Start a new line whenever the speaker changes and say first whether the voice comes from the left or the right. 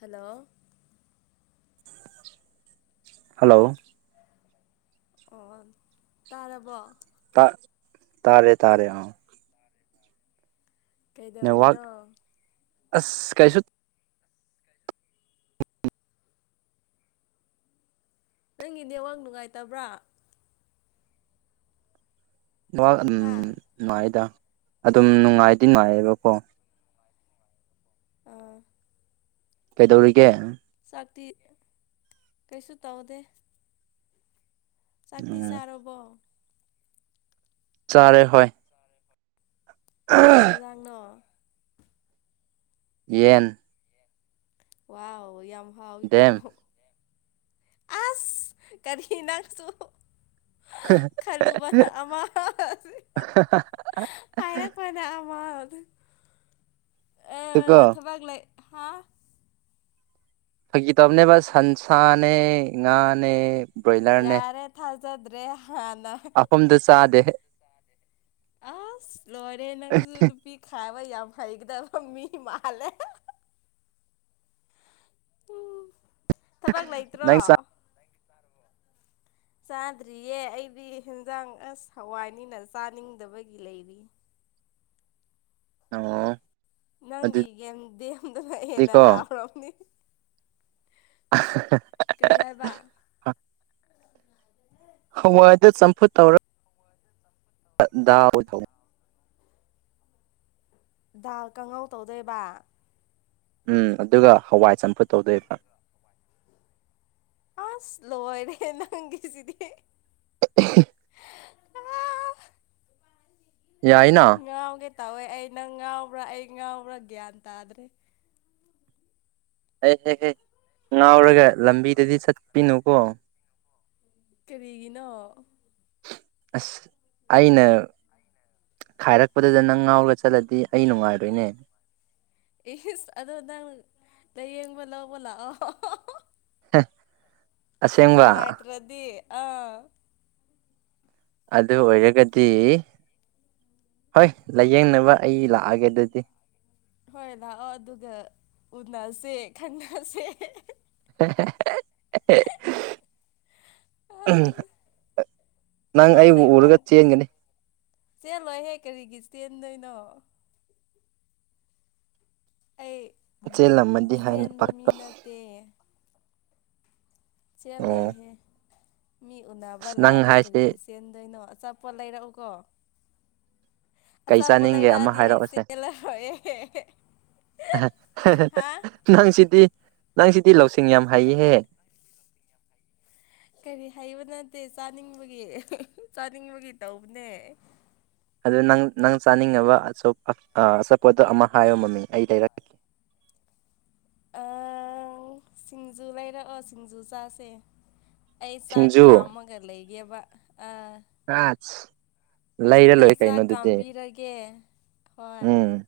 left: hello
right: hello
left: ꯑꯣ ꯇꯥꯔꯕꯣ
right: ꯇꯥꯛ ꯇꯔꯦ ꯇꯔꯦꯑꯣ ꯅꯦꯠꯋꯥꯛ
left: ꯀꯩꯗꯧꯔꯤꯅꯣ
right: ꯑꯁ ꯀꯥꯏꯁꯨ
left: ꯅꯪꯒꯤꯗꯤ ꯑꯋꯥꯡ ꯅꯨꯡꯉꯥꯏꯇꯕ꯭ꯔꯥ
right: ꯋꯥꯥꯛ ꯑꯗꯨꯝ
left: ꯍꯥ
right: ꯅꯨꯡꯉꯥꯏꯗ ꯑꯗꯨꯝ ꯅꯨꯡꯉꯥꯏꯗꯤ ꯅꯨꯡꯉꯥꯏꯌꯦꯕꯀꯣ
left: ꯑ
right: ꯀꯩꯗꯧꯔꯤꯒꯦ
left: ꯤ ꯀꯩꯁꯨ ꯇꯧꯗꯦ ꯆꯥꯛꯇꯤ
right: ꯎꯝ
left: ꯆꯥꯔꯕꯣ
right: ꯆꯥꯔꯦ ꯍ
left: ꯀꯩꯖꯉꯣ
right: ꯌꯦꯟ
left: ꯋꯥ ꯌꯥꯝ ꯍꯥꯎꯋꯤꯀꯣ
right: ꯗꯦꯝ
left: ꯑꯁ ꯀꯔꯤ ꯅꯅꯥꯁꯨ ꯈꯜꯂꯨꯕꯅ ꯑ
right: ꯑ
left: ꯑ ꯊꯕꯒꯂꯦ ꯍꯥ
right: ꯐꯀꯤ ꯇꯕꯅꯦ ꯁ ꯁꯟꯁꯥꯅꯦ ꯉꯥꯅꯦ
left: ꯌꯥꯔꯦ ꯊꯥꯜꯖꯗ꯭ꯔꯦ
right: ꯑꯐꯝꯝꯗꯨ ꯆꯗꯦꯦ
left: ꯑꯁ ꯂꯣꯏꯔꯦ ꯅꯪꯁꯨ ꯅꯨꯄꯤ ꯈꯥꯏꯕ ꯌꯥꯝ ꯐꯩꯒꯗꯕꯪ ꯃꯤ ꯃꯥꯂꯦ ꯇꯕꯥꯛ ꯂ ꯏꯇ꯭ꯔꯣ
right: ꯅꯪ ꯆꯥ
left: ꯆꯥꯗ꯭ꯔꯤꯌꯦ ꯑꯩꯗꯤ ꯌꯦꯟꯖꯥꯡ ꯑꯁ ꯍꯋꯥꯏꯅꯤꯅ ꯆꯥꯅꯤꯡꯗꯕꯒꯤ ꯂꯩꯔꯤ
right: ꯑꯣ
left: ꯅꯪꯒꯤꯦꯝ ꯗꯦꯝꯗꯅ ꯍꯦꯟꯅ
right: ꯑꯗꯨꯗꯤꯀꯣ
left: ꯍꯥꯎ꯭ꯔꯣꯅꯤ ꯀꯔꯤ ꯍꯥꯏꯕ
right: ꯍꯋꯥꯏꯗ ꯆꯝꯐꯨꯠ ꯇꯧꯔ ꯗꯥꯎꯗꯧ
left: ꯗꯥ ꯀꯪꯍꯥꯎ ꯇꯧꯗꯣꯏꯕ
right: ꯎꯝ ꯑꯗꯨꯒ ꯍꯋꯥꯏ ꯆꯝꯐꯨꯠ ꯇꯧꯗꯣꯏꯕ
left: ꯑ ꯁ ꯂꯣ ꯑꯣꯏꯅꯦ ꯅꯪ ꯀꯦꯁꯤꯗꯤꯦ
right: [unintelligible] ꯌꯥꯏꯅ
left: ꯉꯥꯎꯒꯦ ꯇꯧꯋꯦ ꯑꯩ ꯅꯪ ꯉꯥꯎꯕ꯭ꯔꯥ ꯑꯩ ꯉꯥꯎꯕ꯭ꯔꯥ ꯒ꯭ꯌꯥꯟ ꯇꯥꯗ꯭꯭ꯔꯔꯤ
right: ꯍ ꯍꯦꯛ ꯍꯦ ꯉꯥꯎꯔꯒ ꯂꯝꯕꯤꯗꯗꯤ ꯆꯠꯄꯤꯅꯨꯀꯣ
left: ꯀꯔꯤꯒꯤꯅꯣ
right: ꯑꯁ ꯑꯩꯅ ꯈꯥꯏꯔꯛꯄꯗꯨꯗ ꯅꯪ ꯉꯥꯎꯔꯒ ꯆꯠꯂꯗꯤ ꯑꯩ ꯅꯨꯡꯉꯥꯏꯔꯣꯏꯅꯦ
left: ꯑꯗꯨ ꯂꯩ ꯌꯦꯡꯕꯣꯂꯕꯣꯂ
right: ꯍ
left: ꯅꯨꯡꯉꯥꯏꯇ꯭ꯔꯗꯤ ꯑꯥ
right: ꯑꯗꯨ ꯑꯣꯏꯔꯒꯗꯤ ꯍꯣꯏ ꯂꯥꯏꯌꯦꯡꯅꯕ ꯑꯩ ꯂꯥꯛꯑꯒꯦ ꯑꯗꯨꯗꯤ
left: ꯍꯣꯏ ꯂꯥꯛꯑꯣ ꯑꯗꯨꯒ ꯎꯟꯅꯁꯦ ꯈꯟꯅꯁꯦ
right: ꯎꯝ
left: ꯊꯕꯥꯛ ꯂꯕ꯭ꯔ ꯆ ꯂꯣꯏ ꯍꯦꯛ ꯀꯔꯤꯒꯤꯁꯤ ꯇꯦꯟꯗꯩꯅ ꯑꯩ
right: ꯆꯦ ꯂ ꯃꯗꯤ ꯍꯥꯏꯥꯡ
left: ꯆꯦꯟꯕ ꯃꯤ
right: ꯄꯔꯇ
left: ꯅꯠꯇꯦ ꯆꯦꯜꯂꯣꯏꯍꯦ ꯃꯤ ꯎꯅꯕ
right: ꯑꯁ ꯅꯪ
left: ꯂꯥꯛꯑꯒ
right: ꯍꯥꯏꯁꯦ
left: ꯀꯔꯤꯒꯤ ꯆꯦꯟꯗꯣꯏꯅꯣ ꯑꯆꯥꯄꯣꯠ ꯂꯩꯔꯛꯎꯀꯣ
right: ꯀꯩ
left: ꯑꯆꯥꯥ
right: ꯆꯥꯅꯤꯡꯒꯦ ꯑꯃ
left: ꯄꯣꯂꯦꯔꯗꯤ ꯑꯁꯂ ꯍ
right: ꯅꯪ ꯁꯤꯗꯤꯤ ꯅꯪ ꯁꯤꯗꯤ ꯂꯧꯁꯤꯡ ꯌꯥꯝ ꯍꯩꯍꯦ
left: ꯀꯔꯤ ꯍꯩꯕ ꯅꯠꯇꯦ ꯆꯥꯅꯤꯡꯕꯒꯤ ꯆꯥꯅꯤꯡꯕꯒꯤ ꯇꯧꯕꯅꯦ
right: ꯑꯗꯨ ꯅꯪ ꯅꯪ ꯆꯥꯅꯤꯡꯅꯕ ꯑꯆꯥꯄꯣꯠꯇꯣ ꯑꯃ ꯍꯥꯏꯌꯣ ꯃꯃꯤ ꯑꯩ ꯂꯩꯔꯛꯀꯦ
left: [unintelligible] ꯑꯪ ꯁꯤꯡꯖꯨ ꯂꯩꯔꯛꯑꯣ ꯁꯤꯡꯖꯨ ꯆꯥꯁꯦ ꯑꯩ ꯆꯥꯛ
right: ꯁꯤꯡꯖꯨ
left: ꯀꯥꯝꯃꯒ ꯂꯩꯒꯦꯕ ꯑꯥ
right: ꯑꯁ ꯂꯩꯔ
left: ꯑꯩ
right: ꯂꯣꯏꯔꯦ ꯀꯩꯅꯣ
left: ꯆꯥꯛ
right: ꯑꯗꯨꯗꯤ
left: ꯀꯥꯝꯕꯤꯔꯒꯦ ꯍꯣꯏ
right: ꯎꯝ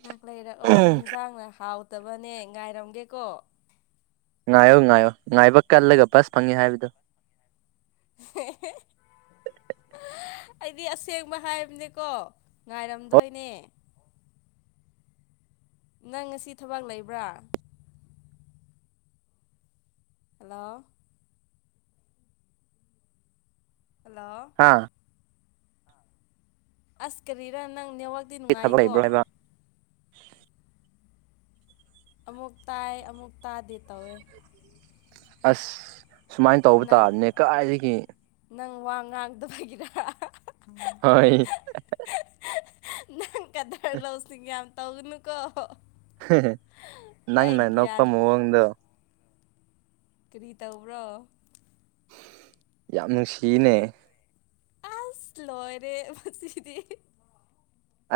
left: ꯉꯍꯥꯛ ꯂꯩꯔꯛꯑꯣ ꯍꯦꯟꯁꯥꯡꯅ ꯍꯥꯎꯇꯕꯅꯦ ꯉꯥꯏꯔꯝꯒꯦꯀꯣ
right: ꯉꯥꯏꯌꯣ ꯉꯥꯏꯌꯣ ꯉꯥꯏꯕ ꯀꯜꯂꯒ ꯕꯁ ꯐꯪꯉꯤ ꯍꯥꯏꯕꯗꯨ
left: [unintelligible] ꯑꯩꯗꯤ ꯑꯁꯦꯡꯕ ꯍꯥꯏꯕꯅꯦꯀꯣ
right: ꯍꯣꯏ
left: ꯉꯥꯏꯔꯝꯗꯣꯏꯅꯦ [unintelligible] ꯅꯪ ꯉꯁꯤ ꯊꯕꯛ ꯂꯩꯕ꯭ꯔꯥ ꯍꯜꯂꯣ ꯍꯜꯂꯣ
right: ꯍꯥ
left: ꯑꯁ ꯀꯔꯤꯔꯥ ꯅꯪ ꯅꯦꯋꯥꯛꯗꯤ
right: ꯊꯕꯛ
left: ꯅꯨꯡꯉꯥꯏꯀꯣ
right: ꯂꯩꯕ꯭ꯔꯣ ꯍꯥꯏꯕ
left: ꯑꯃꯨꯛ ꯇꯥꯏ ꯑꯃꯨꯛ ꯇꯥꯗꯦ ꯇꯧꯋꯦ
right: ꯑꯁ ꯁꯨꯃꯥꯏꯅ ꯇꯧꯕ
left: ꯅꯪ
right: ꯇꯥꯔꯅꯦ ꯀꯥꯏꯒꯦ
left: ꯅꯪ ꯋꯥ ꯉꯥꯡꯗꯕꯒꯤꯔꯥ
right: ꯍ [unintelligible] [inaudible]
left: ꯅꯪ ꯀꯗꯔ ꯂꯧꯁꯤꯡ ꯀ ꯌꯥꯝ ꯇꯧꯒꯅꯨꯀꯣ
right: ꯅꯪ
left: ꯑꯩ
right: ꯅ ꯅꯨꯄ
left: ꯒ꯭ꯌꯥꯟ
right: ꯃꯑꯣꯡꯗ
left: ꯀꯔꯤ ꯇꯧꯕ꯭ꯔꯣ
right: ꯌꯥꯝ ꯅꯨꯡꯁꯤꯅꯦ
left: ꯑꯁ ꯂꯔꯦ ꯃꯁꯤꯗꯤ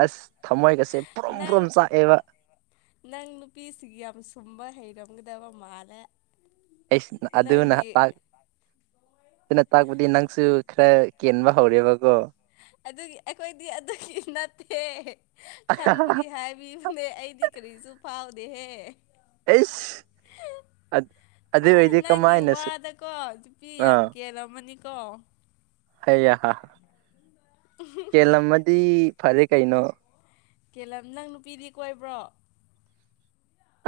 right: ꯑꯁ ꯊꯃꯣꯏꯒꯁꯦ ꯄꯨꯔꯨꯝ
left: ꯅꯪ
right: ꯄꯨꯔꯨꯝ ꯆꯥꯛꯑꯦꯕ
left: ꯅꯪ ꯅꯨꯄꯤꯁꯤꯒꯤ ꯌꯥꯝ ꯁꯨꯝꯕ ꯍꯩꯔꯝꯒꯗꯕ ꯃꯥꯜꯂꯦ
right: ꯑꯩꯁ ꯑꯗꯨ ꯅꯍꯥꯛ
left: ꯅꯪꯒꯤ
right: ꯑꯗꯨꯅ ꯇꯥꯛꯄꯗꯤ ꯅꯪꯁꯨ ꯈꯔ ꯀꯦꯟꯕ ꯍꯧꯔꯦꯕꯀꯣ
left: ꯎ [unintelligible] [inaudible] ꯑꯗꯨꯒꯤ ꯑꯩꯈꯣꯏꯗꯤ ꯑꯗꯨꯒꯤ ꯅꯠꯇꯦ ꯈꯪꯕꯒꯤ ꯍꯥꯏꯕꯤꯕꯅꯦ ꯑꯩꯗꯤ ꯀꯔꯤꯁꯨ ꯐꯥꯎꯗꯦꯍꯦ
right: ꯑꯦꯁ
left: ꯑꯩ ꯅꯪꯒꯤ ꯋꯥꯗꯀꯣ ꯅꯨꯄꯤ ꯌꯥꯝ ꯀꯦꯜꯂꯝꯝꯃꯅꯤꯣ ꯠꯇꯣ [unintelligible] [inaudible]
right: ꯍꯌꯦ ꯍ ꯀꯦꯜꯂꯝꯃꯗꯤ ꯐꯔꯦ ꯀꯩꯅꯣ
left: ꯀꯦꯂꯝ ꯅꯪ ꯅꯨꯄꯤꯗꯤ ꯀꯣꯏꯕ꯭ꯔꯣ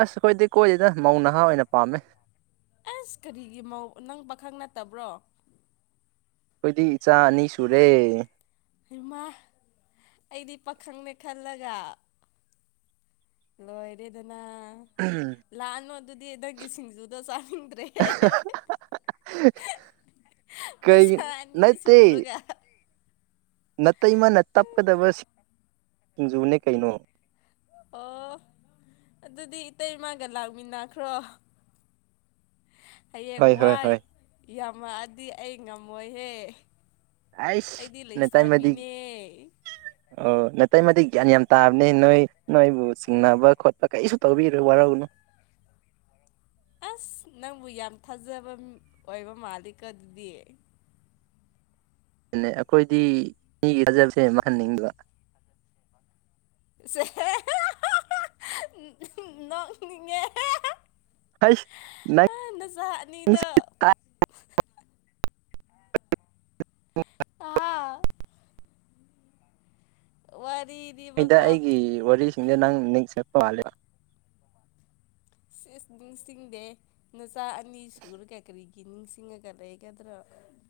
right: ꯑꯁ ꯑꯩꯈꯣꯏꯗꯤ ꯀꯣꯏꯗꯦꯗ ꯃꯧ ꯅꯍꯥ ꯑꯣꯏꯅ ꯄꯥꯝꯃꯦ
left: ꯑꯁ ꯀꯔꯤꯒꯤ ꯃꯧ ꯅꯪ ꯄꯥꯈꯪ ꯅꯠꯇꯕ꯭ꯔꯣ
right: ꯑꯩꯈꯣꯏꯗꯤ ꯏꯆꯥ ꯑꯅꯤ ꯁꯨꯔꯦ
left: ꯏꯃꯥ ꯑꯩꯗꯤ ꯄꯥꯈꯪꯅꯦ ꯈꯜꯂꯒ ꯂꯣꯏꯔꯦꯗꯅ ꯂꯥꯛꯑꯅꯣ ꯑꯗꯨꯗꯤ ꯅꯪꯒꯤ ꯁꯤꯡꯖꯨꯗ ꯆꯥ
right: ꯀꯩ
left: ꯅꯁꯥ ꯑꯅꯤ
right: ꯅꯠꯇ
left: ꯁꯨꯔꯒ
right: ꯅꯇꯩꯃꯅ ꯇꯞꯀꯗꯕ ꯁꯤꯡꯖꯨꯅꯦ ꯀꯩꯅꯣ
left: ꯑꯣ ꯑꯗꯨꯗꯤ ꯏꯇꯩꯃꯒ ꯂꯥꯛꯃꯤꯟꯅꯈ꯭ꯔꯣ ꯍꯌꯦꯡ
right: ꯍꯣꯏ ꯍꯣꯏ
left: ꯋꯥꯏ
right: ꯍꯣꯏ
left: ꯌꯥꯝꯃꯛꯑꯗꯤ ꯑꯩ ꯉꯝꯃꯣꯏꯍꯦ
right: ꯑꯁ
left: ꯑꯩꯗꯤ
right: ꯅ ꯇꯏ ꯃꯗꯤ
left: ꯂꯩꯁꯥꯕꯤꯅꯦ
right: ꯑ ꯅꯠꯇꯏ ꯃꯗꯤ ꯒ꯭ꯌꯥꯟ ꯌꯥꯝ ꯇꯥꯕꯅꯦ ꯅꯣꯏ ꯅꯣꯏꯕꯨ ꯆꯤꯡꯅꯕ ꯈꯣꯠꯄ ꯀꯩꯁꯨ ꯇꯧꯕꯤꯔꯣ ꯋꯥꯔꯧꯅꯨ
left: ꯃꯔꯔꯝ ꯑꯁ ꯅꯪꯕꯨ ꯌꯥꯝ ꯊꯥꯖꯕ ꯑꯣꯏꯕ ꯃꯥꯜꯂꯤꯀ ꯑꯗꯨꯗꯤ
right: ꯑꯩꯈꯣꯏꯗꯤ ꯃꯤꯒꯤ ꯊꯥꯖꯕꯁꯦ ꯃꯍꯟꯅꯤꯡꯕ
left: ꯦ [inaudible] ꯅꯣꯛꯅꯤꯡꯉꯦ
right: ꯍꯩꯁ
left: ꯅꯁꯥꯛꯅꯤꯗ
right: ꯅꯪꯁꯤ
left: ꯑꯥ ꯑꯣꯏ
right: ꯅꯣꯏꯗ ꯑꯩꯒꯤ ꯋꯥꯔꯤꯁꯤꯡꯗ ꯅꯪ ꯅꯤꯡꯁꯔ ꯄꯥꯂꯕ
left: ꯁꯤꯁ ꯅꯤꯡꯁꯤꯡꯗꯦ ꯅꯆꯥ ꯑꯅꯤ ꯁꯨꯔꯒ ꯀꯔꯤꯒꯤ ꯅꯤꯡꯁꯤꯡꯉꯒ ꯂꯩꯒꯗ꯭ꯔ [unintelligible] [inaudible]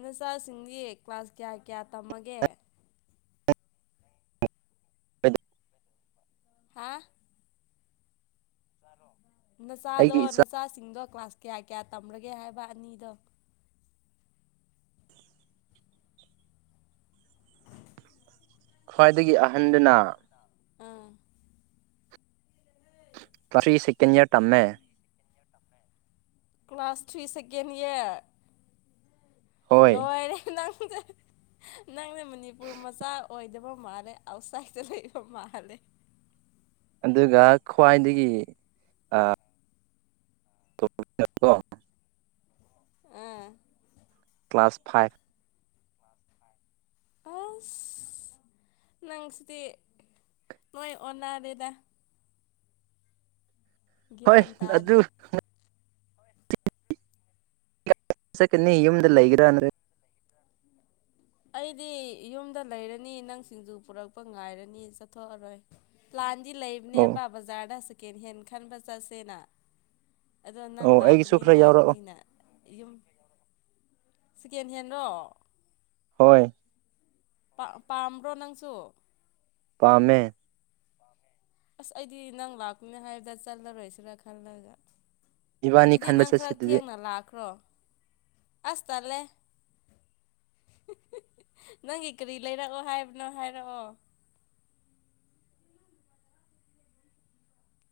left: ꯅꯆꯥꯁꯤꯡꯗꯤ ꯀ꯭ꯂꯥꯁ ꯀꯌꯥ ꯀꯌꯥ ꯇꯝꯃꯒꯦ
right: [unintelligible] [inaudible]
left: ꯍꯥ ꯅꯁꯥꯗꯣ
right: ꯑꯩꯒꯤ ꯏꯆꯥ
left: ꯅꯁꯥꯁꯤꯡꯗꯣ ꯀ꯭ꯂꯥꯁ ꯀꯌꯥ ꯀꯌꯥ ꯇꯔꯒꯦ ꯍꯥꯏꯕ ꯑꯅꯤꯗꯣ
right: ꯈ꯭ꯋꯥꯏꯗꯒꯤ ꯑꯍꯟꯗꯅ
left: ꯑꯥ
right: ꯀ꯭ꯂꯥꯁ ꯊ꯭ꯔꯤ ꯁꯦꯀꯦꯟ ꯏꯔ ꯇꯝꯃꯦ
left: ꯀ꯭ꯂꯥꯁ ꯊ꯭ꯔꯤ ꯁꯦꯀꯦꯟ ꯏꯌꯥꯔ
right: ꯍꯣꯏ
left: ꯂꯣꯏꯔꯦ ꯅꯪ [inaudible] ꯅꯪꯅ ꯃꯅꯤꯄꯨꯔ ꯃꯆꯥ ꯑꯣꯏꯗꯕ ꯃꯥꯜꯂꯦ ꯑꯥꯎꯠꯁꯥꯏꯗꯠꯇ ꯂꯩꯕ ꯃꯥꯜꯂꯦ [inaudible]
right: ꯑꯗꯨꯒ ꯈ꯭ꯋꯥꯏꯗꯒꯤ ꯀꯣ
left: ꯑꯥ
right: ꯀ꯭ꯂ ꯀ꯭ꯂꯥꯁ ꯐꯥꯏꯚ
left: ꯑꯁ ꯅꯪ ꯆꯗꯤ ꯅꯣꯏ ꯑꯣꯗ
right: ꯍꯣꯏ
left: ꯒ꯭ꯌꯥꯟ
right: ꯑꯗꯨ
left: ꯇꯥꯗꯦ
right: ꯁꯛꯀꯅꯤ ꯌꯨꯝꯗ ꯂꯩꯒ꯭ꯔꯥꯅꯔꯦ
left: ꯑꯩꯗꯤ ꯌꯨꯝꯗ ꯂꯩꯔꯅꯤ ꯅꯪ ꯁꯤꯡꯖꯨ ꯄꯨꯔꯛꯄ ꯉꯥꯏꯔꯅꯤ ꯆꯠꯊꯣꯛꯑꯔꯣꯏꯥꯟ ꯁꯤ
right: ꯑꯣ
left: ꯂꯩꯕꯅꯦꯕ ꯕꯖꯥꯔꯗ ꯁꯦꯀꯦꯟ ꯍꯦꯟ ꯈꯟꯕ ꯆꯠꯁꯦꯅ ꯑꯗꯣ ꯅꯪ
right: ꯑꯣ ꯑꯩꯒꯤꯁꯨ
left: ꯂꯥꯛꯀꯅꯤ
right: ꯈꯔ ꯌꯥꯎꯔꯛꯑꯣ
left: ꯍꯥꯏꯕꯅꯤꯅ ꯌꯨꯝ ꯁꯤꯀꯦꯟ ꯍꯦꯟ꯭ꯔꯣ
right: ꯍꯣꯏ
left: ꯄꯥꯝꯕ꯭ꯔꯣ ꯅꯪꯁꯨ
right: ꯄꯥꯥꯝꯃꯦ
left: ꯑꯁ ꯑꯩꯗꯤ ꯅꯪ ꯂꯥꯛꯄꯅꯤ ꯍꯥꯏꯕꯗ ꯆꯠꯂꯔꯣꯏꯁꯤꯔꯥ ꯈꯜꯂꯒ
right: ꯏꯕꯥꯅꯤ
left: ꯑꯗꯨꯗꯤ
right: ꯈꯟꯕ
left: ꯅꯪ
right: ꯆꯠꯁꯤ
left: ꯈꯔ
right: ꯑꯗꯨꯗꯤ
left: ꯊꯦꯡꯅ ꯂꯥꯛꯈ꯭ꯔꯣ ꯑꯁ ꯇꯜꯂꯦ ꯅꯪꯒꯤ ꯀꯔꯤ ꯂꯩꯔꯛꯑꯣ ꯍꯥꯏꯕꯅꯣ ꯍꯥꯏꯔꯛꯑꯣ [inaudible]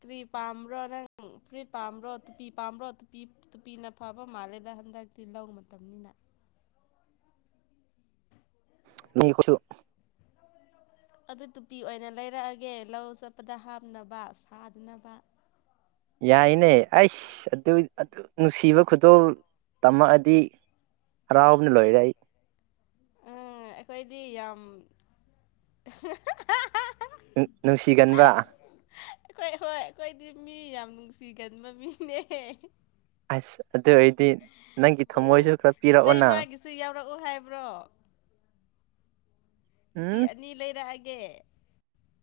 left: ꯀ꯭ꯔꯤ ꯄꯥꯝꯕ꯭ꯔꯣ ꯅꯪ ꯀ꯭ꯔꯤ ꯄꯥꯝꯕ꯭ꯔꯣ ꯇꯨꯄꯤ ꯄꯥꯝꯕ꯭ꯔꯣ ꯇꯨꯄꯤ ꯇꯨꯄꯤꯅ ꯐꯕ ꯃꯥꯜꯂꯦꯗ ꯍꯟꯗꯛꯇꯤ ꯂꯧ ꯃꯇꯝꯅꯤꯅ
right: ꯅ ꯀꯁꯨ
left: ꯑꯗꯨ ꯇꯨꯄꯤ ꯑꯣꯏꯅ ꯂꯩꯔꯛꯑꯒꯦ ꯂꯧ ꯆꯠꯄꯗ ꯍꯥꯞꯅꯕ ꯁꯥꯗꯅꯕ
right: ꯌꯥꯏꯅꯦ ꯑꯩꯁ ꯑꯗꯨ ꯅꯨꯡꯁꯤꯕ ꯈꯨꯗꯣꯜ ꯇꯝꯃꯛꯑꯗꯤ ꯍꯔꯥꯎꯕꯅ ꯂꯣꯏꯔꯦꯏ
left: ꯎ ꯑꯩꯈꯣꯏꯗꯤ ꯌꯥꯝ
right: ꯅꯨꯡꯁꯤꯒꯟꯕ
left: ꯑꯩꯈꯣꯏ ꯍꯣꯏ ꯑꯩꯈꯣꯏꯗꯤ ꯃꯤ ꯌꯥꯝ ꯅꯨꯡꯁꯤꯒꯅꯤ ꯃꯃꯤꯅꯦ
right: ꯑꯁ ꯑꯗꯨ ꯑꯣꯏꯔꯗꯤ ꯅꯪꯒꯤ ꯊꯝꯃꯣꯏꯁꯨ ꯈꯔ ꯄꯤꯔꯛꯑꯣꯅ
left: ꯑꯣ ꯅꯨꯄꯤ ꯑꯅꯤ ꯂꯩꯔꯛꯑꯒꯦ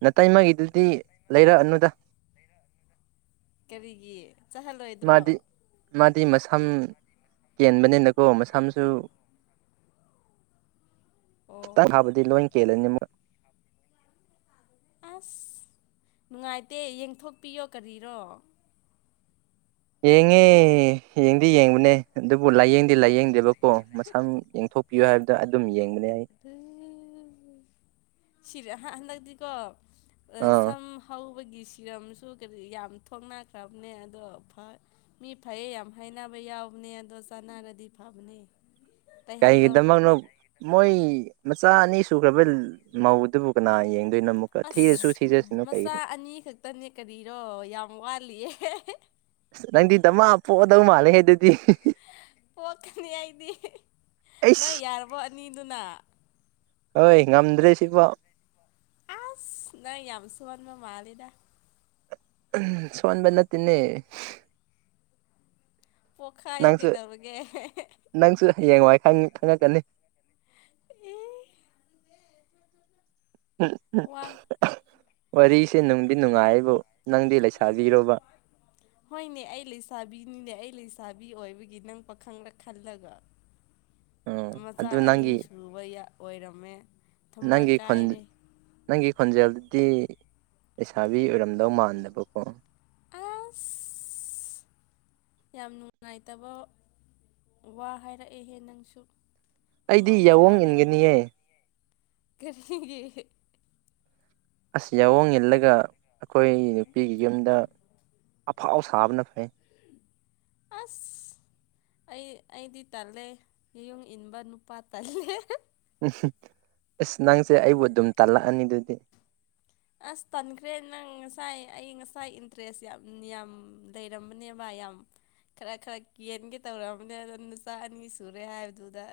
right: ꯅꯥꯇꯩ ꯃꯥꯒꯤꯗꯨꯗꯤ ꯂꯩꯔꯛꯑꯅꯨꯗ
left: ꯀꯔꯤꯒꯤ ꯆꯥꯍꯜꯂꯣꯏꯗ꯭ꯔꯣ
right: ꯤ ꯃꯁꯝ ꯀꯦꯟꯕꯅꯤꯅꯀꯣ ꯃꯁꯝꯁꯨ ꯈꯤꯇꯪ
left: ꯑꯣ
right: ꯊꯕꯗꯤ ꯂꯣꯏ ꯀꯦꯜꯂꯅꯤꯃꯛ
left: ꯑꯁ ꯅꯨꯡꯉꯥꯏꯇꯦ ꯌꯦꯡꯊꯣꯛꯄꯤꯌꯣ ꯀꯔꯤꯔꯣ
right: ꯌꯦꯡꯉꯦ ꯌꯦꯡꯗꯤꯦ ꯌꯦꯡꯕꯅꯦ ꯑꯗꯨꯕꯨ ꯂꯥꯏꯌꯦꯡꯗꯤ ꯂꯥꯏꯌꯦꯡꯗꯦꯕꯀꯣ ꯃꯁꯥ ꯌꯦꯡꯊꯣꯛ ꯊꯣꯛꯄꯤꯌꯨ ꯍꯥꯏꯕꯗꯨ ꯑꯗꯨꯝ ꯌꯦꯡ
left: ꯑ ꯁꯤꯔ ꯍꯟꯗꯛꯇꯗꯤꯀꯣ
right: ꯑꯥ
left: ꯁꯝ ꯍ ꯒꯤ ꯁꯤꯔꯝꯁꯨ ꯌꯥꯝ ꯊ ꯊꯣꯛꯅꯈ꯭ꯔꯕꯅꯦ ꯑꯗꯣ ꯃꯤ ꯐꯩꯌꯦ ꯌꯥꯝ ꯍꯥꯏꯅꯕ ꯑꯩꯈꯣꯏ ꯌꯥꯎꯕꯅꯦ ꯑꯗꯣ ꯆꯥꯅꯥꯒꯗꯤ ꯐꯕꯅꯦ ꯇꯩꯍꯜꯂꯣ
right: ꯀꯔꯤꯒꯤꯗꯃꯛꯅꯣ ꯃꯣꯏ ꯃꯆꯥ ꯑꯅꯤ ꯁꯨꯈ꯭ꯔꯕ ꯃꯧꯗꯨꯕꯨ ꯀꯅꯥ ꯌꯦꯡꯒ
left: ꯑꯁ ꯃꯆꯥ ꯑꯅꯤ ꯈꯛꯇꯅꯦ ꯀꯔꯤꯔꯣ ꯌꯥꯝ ꯋꯥꯠꯂꯤꯌꯦ
right: ꯑꯁ ꯅꯪꯗꯤ ꯗꯃ ꯄꯣꯛꯑꯗꯧ ꯃꯥꯜꯂꯦ ꯍꯥꯏ ꯑꯗꯨꯗꯤ
left: ꯄꯣꯛꯀꯅꯤ ꯑꯩꯗꯤ
right: ꯑꯩꯁ
left: ꯅꯪ ꯌꯥꯔꯕꯣ ꯑꯅꯤꯗꯨꯅ
right: ꯍꯣꯏ ꯉꯝꯗ꯭ꯔꯦ ꯁꯤꯕꯥꯎ
left: ꯑꯁ ꯅ ꯌꯥꯝꯁꯨ ꯋꯥꯟ ꯃ ꯃꯥ ꯂꯤꯗ
right: ꯁꯣꯟꯕꯅ ꯇꯟꯅ
left: ꯄꯣꯈꯥꯏꯌꯨ ꯀꯗꯧꯔꯒꯦ
right: ꯅꯪꯁꯨ ꯍꯌꯦꯡꯋꯥꯏ ꯈꯪꯉꯛꯀꯅꯤ
left: ꯋꯥ
right: ꯋꯥꯔꯤꯁꯦ ꯅꯨꯡꯗꯤ ꯅꯨꯡꯉꯥꯏꯕꯨ ꯅꯪꯗꯤ ꯂꯩꯁꯥꯕꯤꯔꯣꯕ
left: ꯍꯣꯏꯅꯦ ꯑꯩ ꯂꯩꯁꯥꯕꯤꯅꯤꯅꯦ ꯑꯩ ꯂꯩꯁꯥꯕꯤ ꯄꯥꯕꯤ ꯑꯣꯏꯕꯒꯤ ꯅꯪ ꯄꯥꯈꯪꯂ ꯈꯜꯂꯒ
right: ꯎꯝ
left: ꯃꯆꯥ
right: ꯑꯗꯨ
left: ꯑꯅꯤ
right: ꯅꯪꯒꯤ
left: ꯁꯨꯕ ꯑꯣꯏꯔꯝꯃꯦ ꯊꯃꯣꯏ
right: ꯅꯪꯒꯤ ꯈꯣꯟ
left: ꯀꯥꯏꯔꯦ
right: ꯅꯪꯒꯤ ꯈꯣꯟꯖꯦꯜ ꯇꯤ ꯂꯩꯁꯥꯕꯤ ꯑꯣꯏꯔꯝꯗꯧ ꯃꯥꯟꯗꯕꯀꯣ
left: ꯑ ꯌꯥꯝ ꯅꯨꯡꯉꯥꯏꯇꯕ ꯋꯥ ꯍꯥꯏꯔꯛꯑꯦꯍꯦ ꯅꯪꯁꯨ
right: ꯑꯩꯗꯤ ꯌꯥꯋꯣꯡ ꯏꯟꯒꯅꯤꯌꯦ
left: ꯀꯒꯤ
right: ꯑꯁ ꯌꯥꯑꯣꯣꯡ ꯏꯜꯂꯒ ꯑꯩꯈꯣꯏ ꯅꯨꯄꯤꯒꯤ ꯌꯨꯝꯗ ꯑꯐꯥꯎ ꯁꯥꯕꯅ ꯐꯩ
left: ꯑꯁ ꯑꯩ ꯑꯩꯗꯤ ꯇꯜꯂꯦ ꯌꯦꯌꯨꯡ ꯏꯟꯕ ꯅꯨꯄꯥ ꯇꯜꯂꯦ
right: ꯎꯝ ꯑꯁ ꯅꯪꯁꯦ ꯑꯩꯕꯨ ꯑꯗꯨꯝ ꯇꯥꯜꯂꯛꯑꯅꯤ ꯑꯗꯨꯗꯤ
left: ꯑꯁ ꯇꯟꯈ꯭ꯔꯦ ꯅꯪ ꯉꯁꯥꯏ ꯑꯩ ꯉꯁꯥꯏ ꯏꯟꯇꯔꯦꯁ ꯌꯥꯝ ꯌꯥꯝ ꯂꯩꯔꯝꯕꯅꯦ ꯚꯥꯏ ꯌꯥꯝꯌꯥꯝ ꯈꯔ ꯈꯔ ꯀꯦꯟꯒꯦ ꯇꯧꯔꯛꯑꯕꯅꯦ ꯑꯗꯣ ꯅꯨꯆꯥ ꯑꯅꯤ ꯁꯨꯔꯦ ꯍꯥꯏꯕꯗꯨꯗ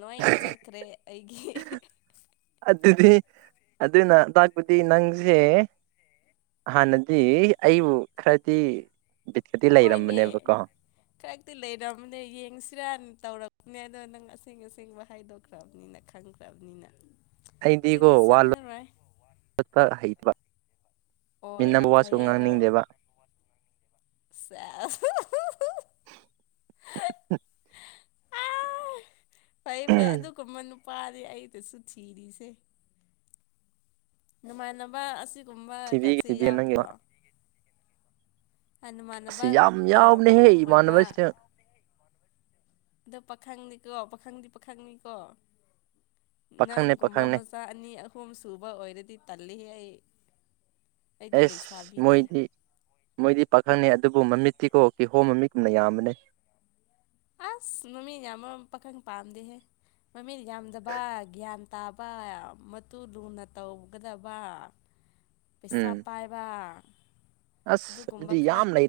left: ꯅꯣꯏ ꯏꯪ ꯆꯠꯈ꯭ꯔꯦ ꯑꯩꯒꯤ
right: ꯑꯗꯨꯗꯤ ꯑꯗꯨꯅ ꯇꯥꯛꯄꯗꯤ ꯅꯪꯁꯦ ꯍꯥ ꯅꯗꯤ ꯑꯏꯕꯨ ꯈ꯭ꯔꯗꯤ
left: ꯍꯣꯏꯅꯦ ꯈꯔꯛꯇꯤ ꯂꯩꯔꯅꯦ ꯌꯦꯡꯁꯤꯔꯥ ꯇꯧꯔꯛꯄꯅꯦ ꯑꯗꯣ ꯅꯪ ꯑꯁꯦꯡ ꯑꯁꯦꯡꯕ ꯍꯥꯏꯗꯣꯛꯈ꯭ꯔꯕꯅꯤꯅ ꯈꯪꯈ꯭ꯔꯕꯅꯤꯅ
right: ꯑꯩꯗꯤꯒꯣ
left: ꯍꯧꯖꯤꯛꯇꯤ
right: ꯋꯥ
left: ꯆꯪꯉꯔꯣꯏ
right: ꯂꯣꯄ ꯍꯩꯇꯕ
left: ꯑꯣ
right: ꯃꯤꯟꯅꯕ ꯋꯥꯁꯨ ꯉꯥꯡꯅꯤꯡꯗꯦꯕ
left: ꯁꯦꯁ ꯐꯩ ꯐꯩ ꯑꯗꯨꯒꯕ ꯅꯨꯄꯥꯅꯤ ꯑꯩꯗꯁꯨ ꯊꯤꯔꯤꯁꯦ ꯅꯨꯡꯉꯥꯏꯅꯕ ꯑꯁꯤꯒꯨꯝꯕ
right: ꯊꯤꯕꯤꯒꯦ
left: ꯀꯁꯤ
right: ꯊꯤꯕꯤꯒꯦ ꯅꯪꯒꯤ
left: ꯌꯥꯎꯗ꯭ꯔꯣ
right: ꯋꯥ ꯑꯁꯤ
left: ꯅꯃꯥꯟꯅꯕ
right: ꯌꯥꯝ ꯌꯥꯎꯅꯦꯍꯦ
left: ꯄꯥꯈꯪ ꯑꯣꯏꯕ
right: ꯏꯃꯥꯟꯅꯕꯁ
left: ꯑꯗ ꯄꯥꯈꯪꯅꯤꯀꯣ ꯄꯥꯈꯪꯗꯤ ꯄꯥꯈꯪꯅꯤꯀꯣ
right: ꯄꯥꯈꯪꯅꯦ
left: ꯅꯪꯒꯨꯝꯕ
right: ꯄꯥꯈꯪꯅꯦ
left: ꯃꯆꯥ ꯑꯅꯤ ꯑꯍꯨꯝ ꯁꯨꯕ ꯑꯣꯏꯔꯗꯤ ꯇꯜꯂꯤ ꯑꯩ ꯑꯩꯗꯤ
right: ꯑꯦꯁ
left: ꯂꯩꯁꯥꯕꯤꯅꯦ
right: ꯃꯣꯏꯗꯤ ꯃꯣꯏꯗꯤ ꯄꯥꯈꯪꯅꯤ ꯑꯗꯨ ꯑꯗꯨꯕꯨ ꯃꯃꯤꯠꯇꯤꯀꯣꯛ ꯀꯤ ꯍꯣꯝ ꯃꯃꯤꯠꯒꯨꯝꯅ ꯌꯥꯝꯕꯅꯤ
left: ꯑꯁ ꯃꯃꯤꯠꯅ ꯌꯥꯝꯕ ꯄꯥꯈꯪ ꯄꯥꯝꯗꯦꯍꯦ ꯃꯃꯤꯅ ꯌꯥꯝꯗꯕ ꯒ꯭ꯌꯥꯟ ꯇꯥꯕ ꯃꯇꯨ ꯂꯨꯅ ꯇꯧꯒꯗꯕ ꯄꯦꯁꯥ
right: ꯎꯝ
left: ꯄꯥꯏꯕ
right: ꯑꯁ
left: ꯑꯗꯨꯒꯨꯝꯕ ꯈꯔ
right: ꯌꯥꯝ ꯂꯩ